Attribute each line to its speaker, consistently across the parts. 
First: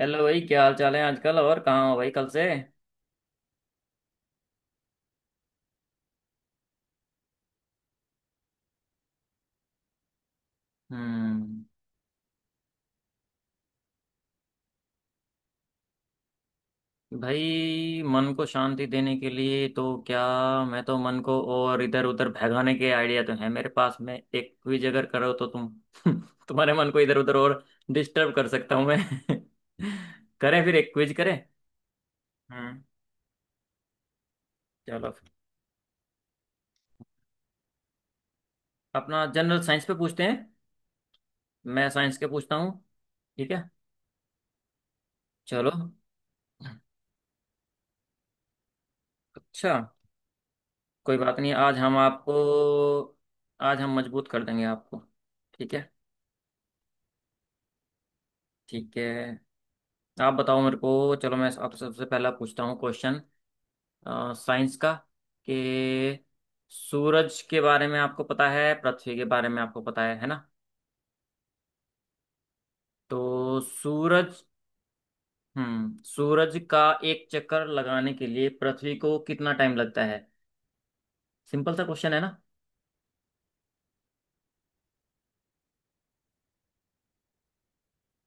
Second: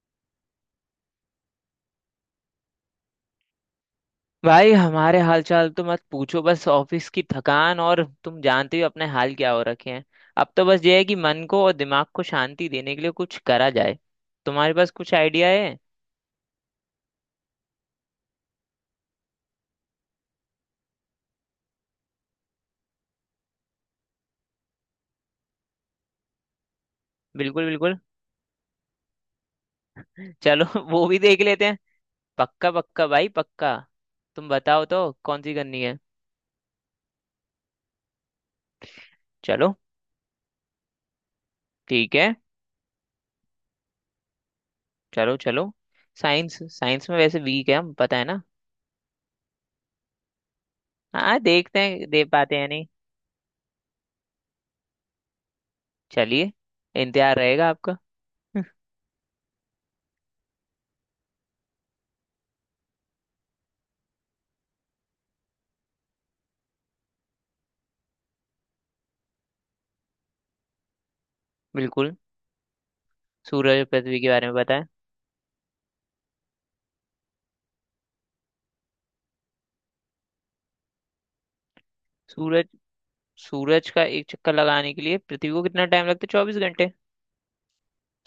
Speaker 1: Hello भाई, क्या हाल चाल है आजकल? और कहाँ हो भाई कल से?
Speaker 2: भाई, हमारे हालचाल तो मत पूछो। बस ऑफिस की थकान, और तुम जानते हो अपने हाल क्या हो रखे हैं। अब तो बस ये है कि मन
Speaker 1: हम्म।
Speaker 2: को और दिमाग को शांति देने के लिए कुछ करा जाए। तुम्हारे पास कुछ आइडिया है?
Speaker 1: भाई, मन को शांति देने के लिए तो क्या। मैं तो मन को और इधर उधर भगाने के आइडिया तो है मेरे पास। मैं एक भी जगह करो तो तुम तुम्हारे मन को इधर उधर और
Speaker 2: बिल्कुल बिल्कुल।
Speaker 1: डिस्टर्ब कर सकता हूँ मैं। करें
Speaker 2: चलो
Speaker 1: फिर एक
Speaker 2: वो
Speaker 1: क्विज
Speaker 2: भी
Speaker 1: करें।
Speaker 2: देख लेते हैं। पक्का
Speaker 1: हम्म।
Speaker 2: पक्का भाई पक्का। तुम बताओ
Speaker 1: चलो
Speaker 2: तो
Speaker 1: फिर।
Speaker 2: कौन सी करनी है?
Speaker 1: अपना जनरल
Speaker 2: चलो।
Speaker 1: साइंस पे पूछते हैं। मैं
Speaker 2: ठीक
Speaker 1: साइंस के
Speaker 2: है।
Speaker 1: पूछता हूँ। ठीक है।
Speaker 2: चलो चलो।
Speaker 1: चलो।
Speaker 2: साइंस, साइंस में वैसे वीक है हम, पता है ना।
Speaker 1: अच्छा, कोई
Speaker 2: हाँ,
Speaker 1: बात नहीं।
Speaker 2: देखते हैं दे पाते हैं या नहीं।
Speaker 1: आज हम मजबूत कर देंगे आपको। ठीक है।
Speaker 2: चलिए। इंतजार रहेगा आपका।
Speaker 1: ठीक है। आप बताओ मेरे को। चलो मैं आपसे सबसे पहला पूछता हूँ क्वेश्चन साइंस का कि सूरज के बारे में आपको पता है, पृथ्वी के बारे में आपको पता है ना?
Speaker 2: बिल्कुल।
Speaker 1: तो
Speaker 2: सूरज और पृथ्वी के
Speaker 1: सूरज
Speaker 2: बारे में बताएं।
Speaker 1: सूरज का एक चक्कर लगाने के लिए पृथ्वी को कितना टाइम लगता है? सिंपल सा क्वेश्चन है ना?
Speaker 2: सूरज, सूरज का एक चक्कर लगाने के लिए पृथ्वी को कितना टाइम लगता है? 24 घंटे।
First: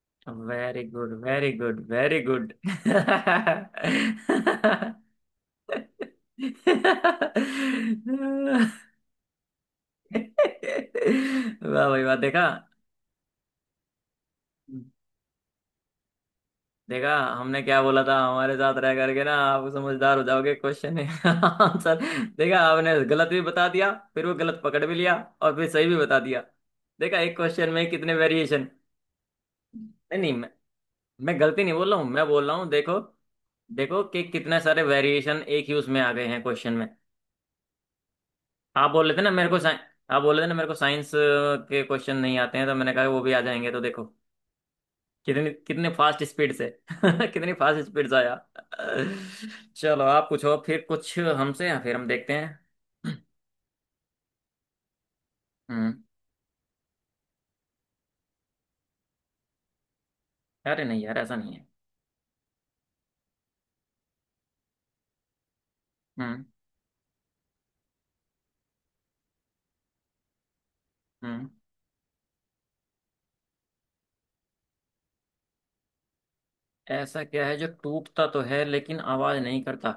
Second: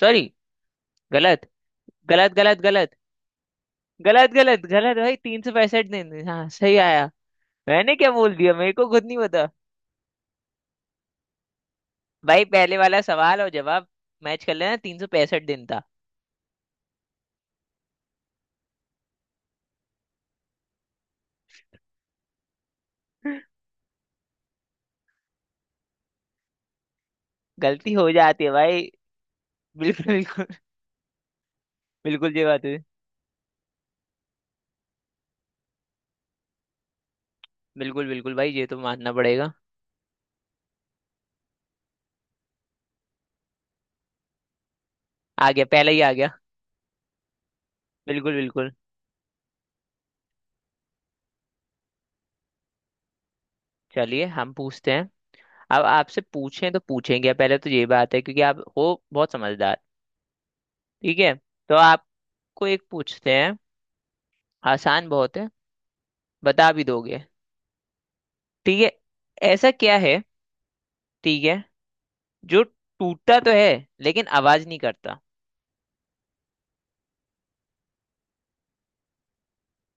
Speaker 2: सॉरी।
Speaker 1: वेरी गुड,
Speaker 2: गलत।
Speaker 1: वेरी गुड, वेरी
Speaker 2: गलत
Speaker 1: गुड।
Speaker 2: गलत गलत। गलत गलत गलत भाई, 365 दिन। हाँ, सही आया। मैंने क्या बोल दिया
Speaker 1: वाह
Speaker 2: मेरे को खुद नहीं पता।
Speaker 1: भाई वाह। देखा,
Speaker 2: भाई, पहले वाला सवाल और जवाब मैच कर लेना, 365 दिन था।
Speaker 1: देखा हमने क्या बोला था, हमारे साथ रह करके ना आप समझदार हो जाओगे। क्वेश्चन है आंसर। देखा आपने, गलत भी बता दिया, फिर वो गलत पकड़ भी लिया। और फिर सही भी बता दिया। देखा एक क्वेश्चन में
Speaker 2: गलती हो
Speaker 1: कितने
Speaker 2: जाती है
Speaker 1: वेरिएशन।
Speaker 2: भाई। बिल्कुल
Speaker 1: नहीं नहीं,
Speaker 2: बिल्कुल।
Speaker 1: मैं गलती नहीं बोल रहा हूँ। मैं
Speaker 2: बिल्कुल, ये
Speaker 1: बोल रहा
Speaker 2: बात
Speaker 1: हूँ,
Speaker 2: है।
Speaker 1: देखो। देखो कि कितने सारे वेरिएशन एक ही उसमें आ गए हैं क्वेश्चन में।
Speaker 2: बिल्कुल बिल्कुल भाई, ये तो
Speaker 1: आप बोल
Speaker 2: मानना
Speaker 1: रहे थे ना मेरे
Speaker 2: पड़ेगा।
Speaker 1: को साइ- आप बोल रहे थे ना मेरे को साइंस के क्वेश्चन नहीं आते हैं, तो मैंने कहा वो भी आ जाएंगे, तो देखो कितनी
Speaker 2: आ गया,
Speaker 1: कितने
Speaker 2: पहले ही आ
Speaker 1: फास्ट
Speaker 2: गया।
Speaker 1: स्पीड से कितनी फास्ट स्पीड से
Speaker 2: बिल्कुल
Speaker 1: आया।
Speaker 2: बिल्कुल।
Speaker 1: चलो आप पूछो फिर कुछ हमसे, फिर हम देखते हैं।
Speaker 2: चलिए हम पूछते हैं। अब
Speaker 1: हम्म।
Speaker 2: आपसे पूछें तो पूछेंगे पहले, तो ये बात है क्योंकि आप हो बहुत समझदार।
Speaker 1: अरे नहीं यार,
Speaker 2: ठीक है।
Speaker 1: ऐसा नहीं है।
Speaker 2: तो आपको एक पूछते हैं। आसान बहुत है।
Speaker 1: हम्म।
Speaker 2: बता भी दोगे। ठीक है। ऐसा क्या है? ठीक
Speaker 1: हम्म।
Speaker 2: है। जो टूटता तो है, लेकिन आवाज नहीं करता।
Speaker 1: ऐसा क्या है जो टूटता तो है लेकिन आवाज नहीं करता?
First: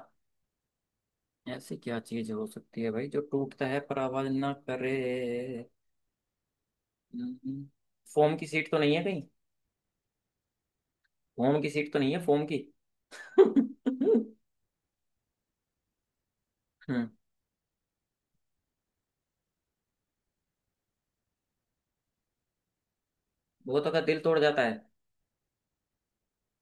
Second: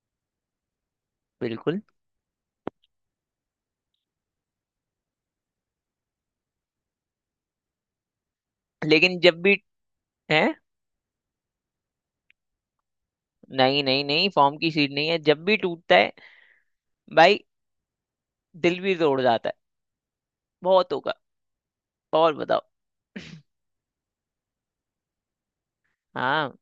Speaker 1: ऐसी
Speaker 2: बिल्कुल।
Speaker 1: क्या चीज हो सकती है भाई जो टूटता है पर आवाज ना करे? हम्म। हम्म। फोम की सीट तो नहीं है
Speaker 2: लेकिन
Speaker 1: कहीं?
Speaker 2: जब भी, है।
Speaker 1: फोम की सीट तो नहीं है फोम की।
Speaker 2: नहीं नहीं नहीं, फॉर्म की सीट नहीं है। जब भी टूटता है
Speaker 1: हम्म।
Speaker 2: भाई, दिल भी तोड़ जाता है। बहुत होगा। और बताओ।
Speaker 1: बहुतों का दिल तोड़ जाता है।
Speaker 2: हाँ।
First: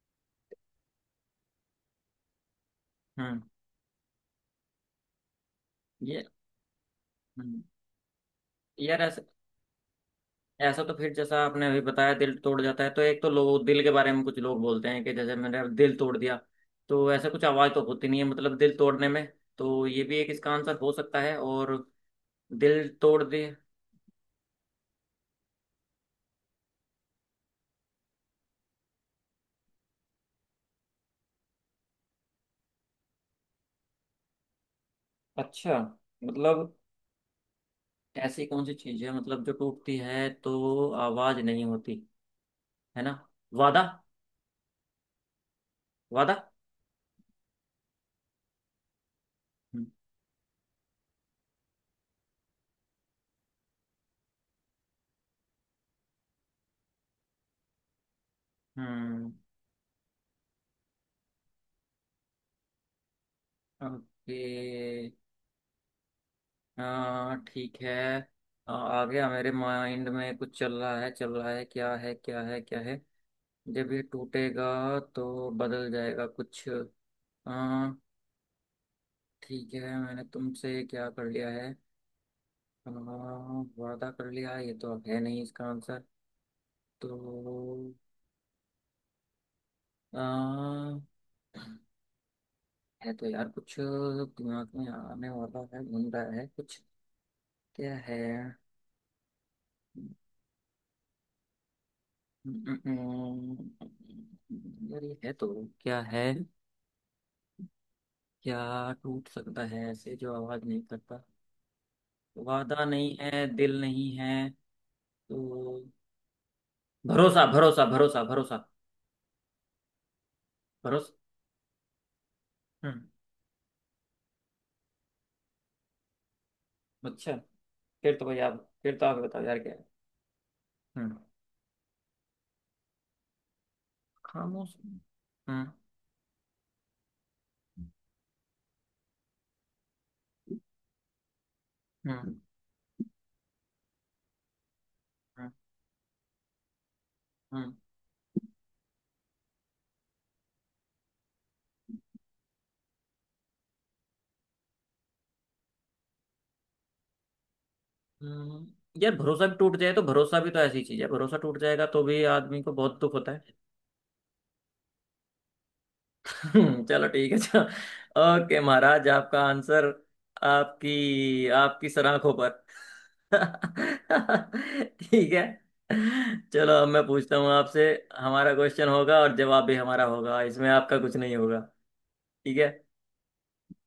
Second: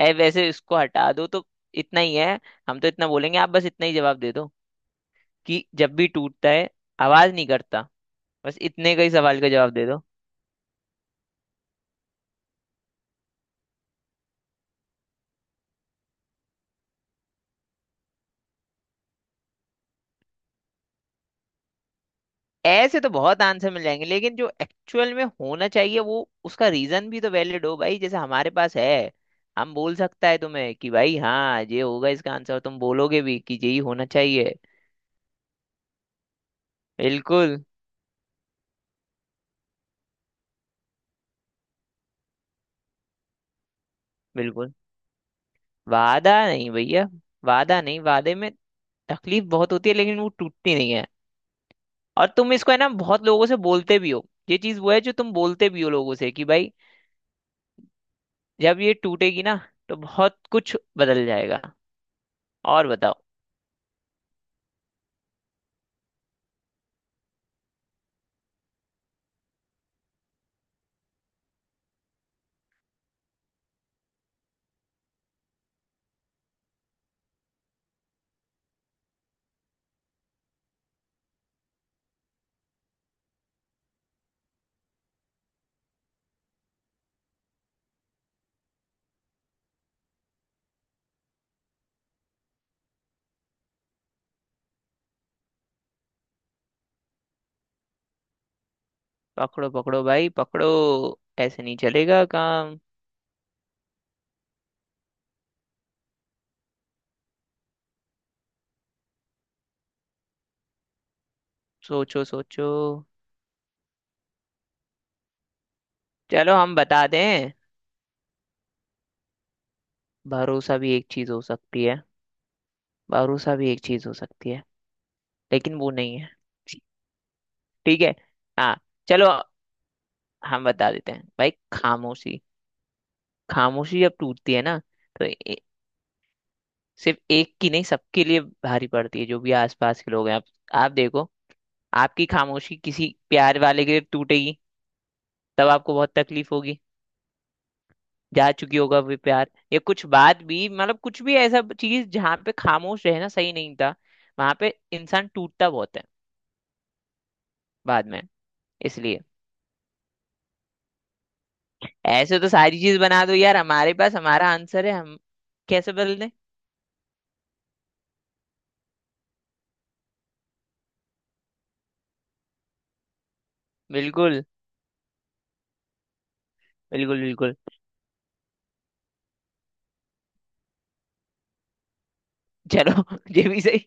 Speaker 2: ऐ, वैसे इसको हटा दो तो, इतना ही है। हम तो इतना बोलेंगे,
Speaker 1: हम्म
Speaker 2: आप बस इतना ही जवाब दे दो कि जब भी
Speaker 1: ये
Speaker 2: टूटता है आवाज नहीं
Speaker 1: हम्म,
Speaker 2: करता। बस इतने
Speaker 1: यार
Speaker 2: का ही
Speaker 1: ऐसा,
Speaker 2: सवाल का जवाब दे दो।
Speaker 1: ऐसा तो फिर जैसा आपने अभी बताया दिल तोड़ जाता है, तो एक तो लोग दिल के बारे में, कुछ लोग बोलते हैं कि जैसे मैंने दिल तोड़ दिया। तो ऐसा कुछ आवाज़ तो होती नहीं है, मतलब दिल तोड़ने में। तो ये भी एक इसका आंसर हो सकता है, और दिल
Speaker 2: ऐसे तो
Speaker 1: तोड़
Speaker 2: बहुत
Speaker 1: दे।
Speaker 2: आंसर मिल जाएंगे, लेकिन जो एक्चुअल में होना चाहिए, वो उसका रीजन भी तो वैलिड हो भाई, जैसे हमारे पास है। हम बोल सकता है तुम्हें कि भाई हाँ, ये होगा इसका आंसर, और तुम बोलोगे भी कि यही होना चाहिए।
Speaker 1: अच्छा, मतलब
Speaker 2: बिल्कुल।
Speaker 1: ऐसी कौन सी चीज़ है मतलब जो टूटती है तो आवाज़ नहीं होती, है ना? वादा,
Speaker 2: बिल्कुल वादा
Speaker 1: वादा।
Speaker 2: नहीं भैया, वादा नहीं, वादे में तकलीफ बहुत
Speaker 1: हम्म।
Speaker 2: होती है, लेकिन वो टूटती नहीं है। और तुम इसको है ना बहुत लोगों से बोलते भी हो, ये चीज वो है जो तुम बोलते भी हो लोगों से कि भाई जब ये
Speaker 1: हम्म।
Speaker 2: टूटेगी ना तो बहुत कुछ बदल जाएगा। और बताओ।
Speaker 1: ओके। हाँ ठीक है। आ आ गया मेरे माइंड में, कुछ चल रहा है चल रहा है, क्या है क्या है क्या है? जब ये टूटेगा तो बदल जाएगा कुछ। हाँ ठीक है। मैंने तुमसे क्या कर लिया है? आ, वादा कर लिया, ये तो है नहीं इसका आंसर। तो आ, है तो यार कुछ दिमाग में आने वाला है, घूम रहा है कुछ। क्या है?
Speaker 2: पकड़ो पकड़ो भाई पकड़ो। ऐसे नहीं चलेगा
Speaker 1: हम्म,
Speaker 2: काम।
Speaker 1: हम्म, हम्म, यार ये है तो। क्या है? क्या टूट सकता है ऐसे जो आवाज नहीं करता?
Speaker 2: सोचो सोचो।
Speaker 1: वादा नहीं है, दिल नहीं है तो।
Speaker 2: चलो हम बता
Speaker 1: भरोसा,
Speaker 2: दें।
Speaker 1: भरोसा, भरोसा, भरोसा।
Speaker 2: भरोसा भी एक
Speaker 1: भरोसा।
Speaker 2: चीज हो सकती है।
Speaker 1: हम्म।
Speaker 2: भरोसा भी एक चीज हो सकती है, लेकिन वो नहीं है।
Speaker 1: अच्छा।
Speaker 2: ठीक है।
Speaker 1: फिर तो भाई आप,
Speaker 2: हाँ।
Speaker 1: फिर तो आप
Speaker 2: चलो
Speaker 1: बताओ यार क्या है।
Speaker 2: हम बता देते
Speaker 1: हम्म।
Speaker 2: हैं भाई, खामोशी। खामोशी जब टूटती है
Speaker 1: खामोश।
Speaker 2: ना तो
Speaker 1: हम्म।
Speaker 2: सिर्फ एक की नहीं सबके लिए भारी पड़ती है, जो भी आसपास के लोग हैं। आप देखो, आपकी
Speaker 1: हम्म।
Speaker 2: खामोशी किसी प्यार वाले के लिए टूटेगी,
Speaker 1: हम्म।
Speaker 2: तब आपको बहुत तकलीफ होगी।
Speaker 1: हम्म।
Speaker 2: जा चुकी होगा वे प्यार या कुछ बात भी, मतलब कुछ भी ऐसा चीज जहाँ पे खामोश रहना सही नहीं था, वहां पे इंसान टूटता बहुत है बाद में।
Speaker 1: हम्म। यार
Speaker 2: इसलिए
Speaker 1: भरोसा भी टूट जाए तो, भरोसा भी तो ऐसी चीज है, भरोसा टूट जाएगा तो भी
Speaker 2: ऐसे तो
Speaker 1: आदमी को
Speaker 2: सारी
Speaker 1: बहुत
Speaker 2: चीज
Speaker 1: दुख
Speaker 2: बना
Speaker 1: होता
Speaker 2: दो
Speaker 1: है।
Speaker 2: यार, हमारे पास हमारा आंसर है, हम कैसे बदल दें।
Speaker 1: हम्म। चलो ठीक है, चलो। ओके महाराज, आपका आंसर आपकी आपकी सलाखों पर।
Speaker 2: बिल्कुल
Speaker 1: ठीक है। चलो अब मैं
Speaker 2: बिल्कुल।
Speaker 1: पूछता हूँ
Speaker 2: बिल्कुल।
Speaker 1: आपसे। हमारा क्वेश्चन होगा और जवाब भी हमारा होगा, इसमें आपका कुछ नहीं होगा। ठीक है।
Speaker 2: चलो ये भी सही।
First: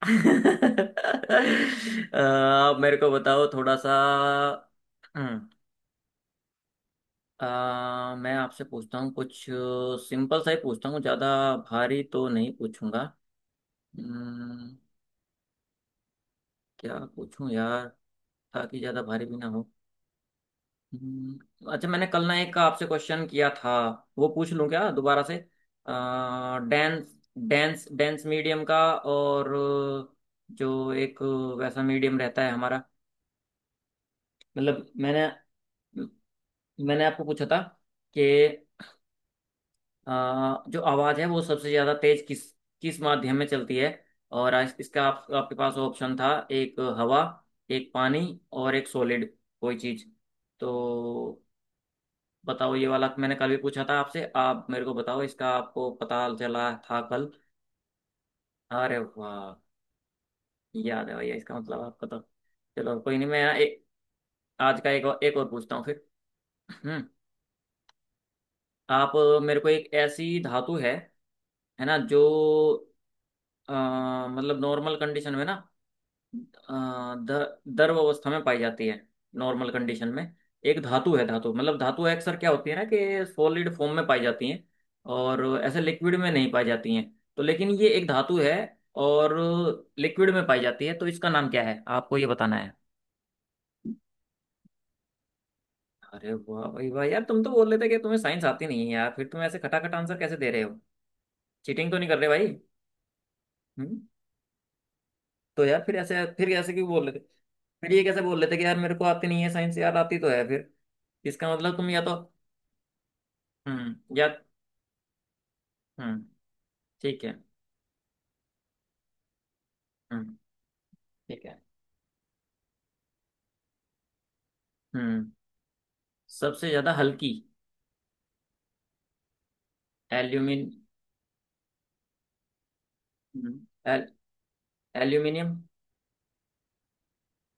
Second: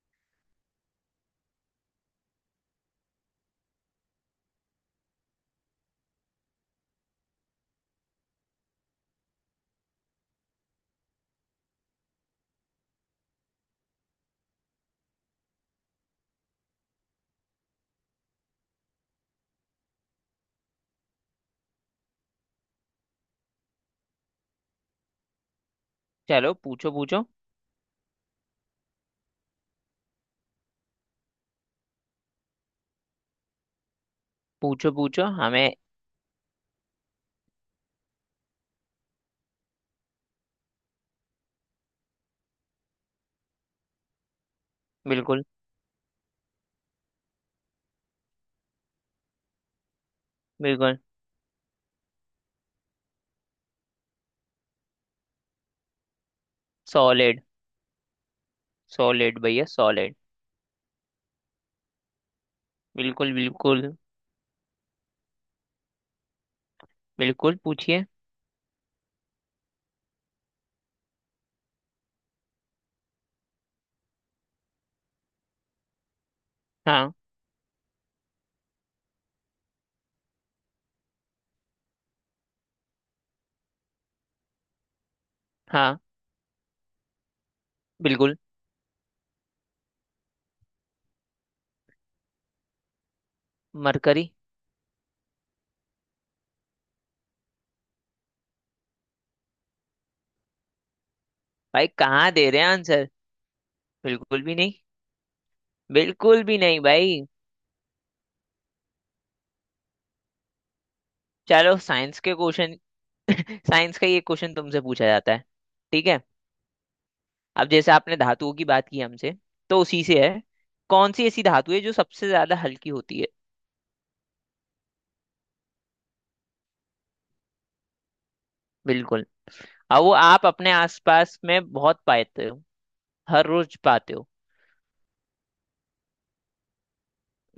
Speaker 1: अ, आप मेरे को बताओ थोड़ा सा। हम्म, मैं आपसे पूछता हूँ कुछ, सिंपल सा ही पूछता हूँ, ज्यादा भारी तो नहीं पूछूंगा। हम्म, क्या पूछूं यार, ताकि ज्यादा भारी भी ना हो। अच्छा मैंने कल ना एक का आपसे क्वेश्चन किया था, वो पूछ लूं क्या दोबारा से?
Speaker 2: चलो पूछो
Speaker 1: डांस
Speaker 2: पूछो।
Speaker 1: डांस डांस मीडियम का और जो एक वैसा मीडियम रहता है हमारा, मतलब
Speaker 2: पूछो पूछो
Speaker 1: मैंने
Speaker 2: हमें।
Speaker 1: मैंने आपको पूछा था कि जो आवाज है वो सबसे ज्यादा तेज किस किस माध्यम में चलती है, और आज इसका आप,
Speaker 2: बिल्कुल।
Speaker 1: आपके पास ऑप्शन था एक हवा, एक पानी, और एक सॉलिड कोई चीज। तो
Speaker 2: बिल्कुल
Speaker 1: बताओ, ये वाला मैंने कल भी पूछा था आपसे, आप मेरे को बताओ इसका आपको पता चला था कल?
Speaker 2: सॉलिड।
Speaker 1: अरे
Speaker 2: सॉलिड
Speaker 1: वाह।
Speaker 2: भैया सॉलिड।
Speaker 1: याद है भैया, इसका मतलब आपको तो। चलो कोई नहीं,
Speaker 2: बिल्कुल बिल्कुल।
Speaker 1: आज का एक और पूछता हूँ फिर। हम्म।
Speaker 2: बिल्कुल पूछिए।
Speaker 1: आप मेरे को, एक ऐसी धातु है ना जो, अ, मतलब नॉर्मल कंडीशन में ना,
Speaker 2: हाँ।
Speaker 1: दर द्रव अवस्था में पाई जाती है। नॉर्मल कंडीशन में एक धातु है, धातु मतलब धातु अक्सर क्या होती है ना, कि सॉलिड फॉर्म में पाई जाती हैं और ऐसे
Speaker 2: हाँ।
Speaker 1: लिक्विड में नहीं पाई जाती हैं। तो लेकिन ये एक
Speaker 2: बिल्कुल।
Speaker 1: धातु है, और लिक्विड में पाई जाती है, तो इसका नाम क्या है आपको ये बताना है।
Speaker 2: मरकरी।
Speaker 1: अरे वाह भाई वाह, यार तुम तो बोल रहे थे कि तुम्हें साइंस आती नहीं है, यार फिर तुम ऐसे खटाखट आंसर कैसे दे रहे हो?
Speaker 2: भाई
Speaker 1: चीटिंग तो नहीं कर रहे
Speaker 2: कहाँ
Speaker 1: भाई?
Speaker 2: दे रहे हैं आंसर,
Speaker 1: हम्म।
Speaker 2: बिल्कुल भी नहीं।
Speaker 1: तो यार फिर ऐसे
Speaker 2: बिल्कुल
Speaker 1: फिर
Speaker 2: भी
Speaker 1: ऐसे
Speaker 2: नहीं
Speaker 1: क्यों बोल रहे
Speaker 2: भाई।
Speaker 1: थे? फिर ये कैसे बोल लेते कि यार मेरे को आती नहीं है साइंस, यार आती तो है फिर। इसका मतलब
Speaker 2: चलो
Speaker 1: तुम या तो
Speaker 2: साइंस के क्वेश्चन। साइंस का ये
Speaker 1: या।
Speaker 2: क्वेश्चन तुमसे पूछा जाता है। ठीक है।
Speaker 1: हम्म। ठीक है।
Speaker 2: अब जैसे आपने धातुओं की बात की हमसे, तो उसी से
Speaker 1: हम्म।
Speaker 2: है। कौन सी ऐसी
Speaker 1: ठीक है।
Speaker 2: धातु है जो सबसे ज्यादा हल्की होती है?
Speaker 1: हम्म। सबसे ज्यादा हल्की।
Speaker 2: बिल्कुल। और वो आप
Speaker 1: एल्यूमिन
Speaker 2: अपने आसपास में बहुत पाते हो। हर
Speaker 1: हम्म,
Speaker 2: रोज
Speaker 1: एल,
Speaker 2: पाते हो।
Speaker 1: एल्यूमिनियम।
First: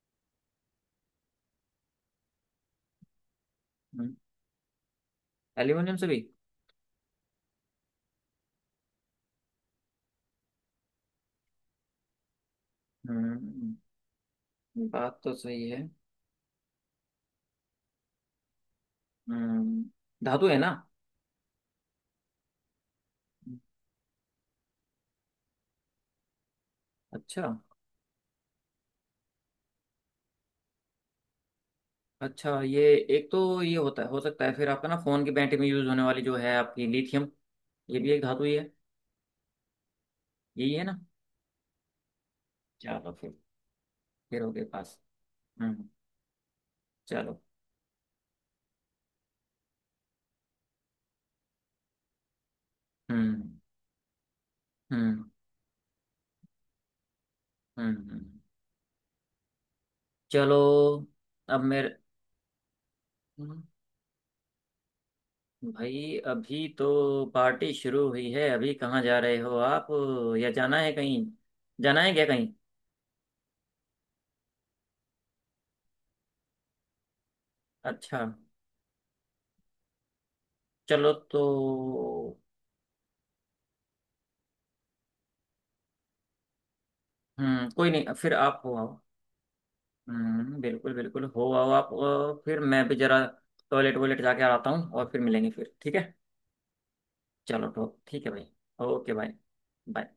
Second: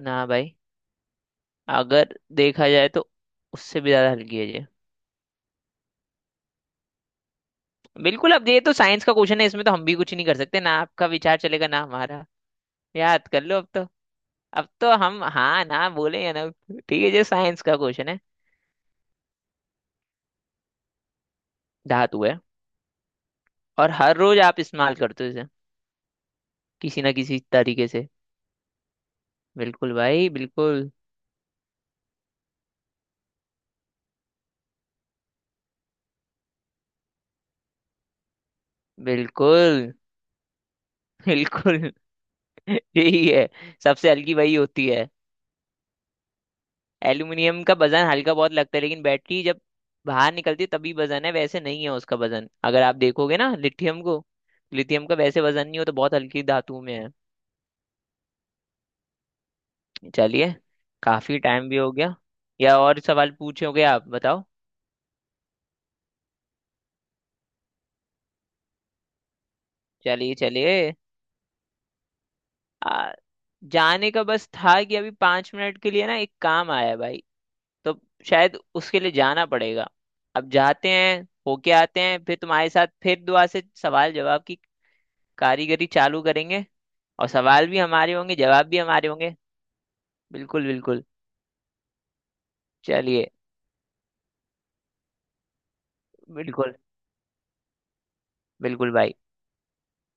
Speaker 2: ना भाई, अगर देखा जाए तो उससे भी ज्यादा
Speaker 1: हम्म,
Speaker 2: हल्की है ये।
Speaker 1: एल्यूमिनियम से भी।
Speaker 2: बिल्कुल। अब ये तो साइंस का क्वेश्चन है, इसमें तो हम भी कुछ नहीं कर सकते ना, आपका विचार चलेगा ना हमारा। याद कर लो अब
Speaker 1: हम्म।
Speaker 2: तो। अब तो
Speaker 1: बात
Speaker 2: हम
Speaker 1: तो
Speaker 2: हाँ
Speaker 1: सही है।
Speaker 2: ना बोलेंगे ना। ठीक है, जो साइंस का क्वेश्चन है।
Speaker 1: हम्म। धातु है ना।
Speaker 2: धातु है, और हर रोज आप इस्तेमाल करते हो इसे किसी ना किसी
Speaker 1: अच्छा।
Speaker 2: तरीके से। बिल्कुल भाई बिल्कुल।
Speaker 1: अच्छा ये एक तो ये होता है, हो सकता है फिर आपका ना फोन की बैटरी में यूज होने वाली जो है आपकी, लिथियम। ये भी एक धातु ही है,
Speaker 2: बिल्कुल
Speaker 1: यही है ना?
Speaker 2: बिल्कुल।
Speaker 1: चलो
Speaker 2: यही
Speaker 1: फिर।
Speaker 2: है, सबसे हल्की
Speaker 1: फिर हो
Speaker 2: वही
Speaker 1: गए
Speaker 2: होती
Speaker 1: पास।
Speaker 2: है।
Speaker 1: हम्म। चलो।
Speaker 2: एल्यूमिनियम का वजन हल्का बहुत लगता है, लेकिन बैटरी जब बाहर निकलती है तभी वजन है, वैसे नहीं है उसका वजन। अगर आप देखोगे ना
Speaker 1: हम्म।
Speaker 2: लिथियम को, लिथियम का
Speaker 1: हम्म।
Speaker 2: वैसे वजन नहीं हो तो बहुत हल्की धातु में है।
Speaker 1: हम्म। हम्म।
Speaker 2: चलिए।
Speaker 1: चलो
Speaker 2: काफी
Speaker 1: अब
Speaker 2: टाइम भी हो
Speaker 1: मेरे
Speaker 2: गया। या और सवाल पूछोगे, आप बताओ।
Speaker 1: भाई, अभी तो पार्टी शुरू हुई है, अभी कहाँ जा रहे हो आप?
Speaker 2: चलिए
Speaker 1: या
Speaker 2: चलिए।
Speaker 1: जाना है कहीं, जाना है क्या कहीं?
Speaker 2: आ, जाने का बस था कि अभी 5 मिनट के लिए ना एक काम आया है भाई, तो
Speaker 1: अच्छा।
Speaker 2: शायद उसके लिए जाना पड़ेगा। अब जाते
Speaker 1: चलो
Speaker 2: हैं,
Speaker 1: तो।
Speaker 2: होके आते हैं फिर तुम्हारे साथ, फिर दुआ से सवाल जवाब की कारीगरी चालू करेंगे। और सवाल भी
Speaker 1: कोई नहीं
Speaker 2: हमारे
Speaker 1: फिर,
Speaker 2: होंगे,
Speaker 1: आप
Speaker 2: जवाब
Speaker 1: हो
Speaker 2: भी
Speaker 1: आओ।
Speaker 2: हमारे होंगे। बिल्कुल
Speaker 1: बिल्कुल
Speaker 2: बिल्कुल।
Speaker 1: बिल्कुल, हो आओ आप। फिर मैं भी जरा
Speaker 2: चलिए।
Speaker 1: टॉयलेट वॉयलेट जाके आता हूँ, और फिर मिलेंगे फिर, ठीक है।
Speaker 2: बिल्कुल
Speaker 1: चलो तो ठीक है भाई।
Speaker 2: बिल्कुल
Speaker 1: ओके
Speaker 2: भाई।
Speaker 1: भाई। बाय।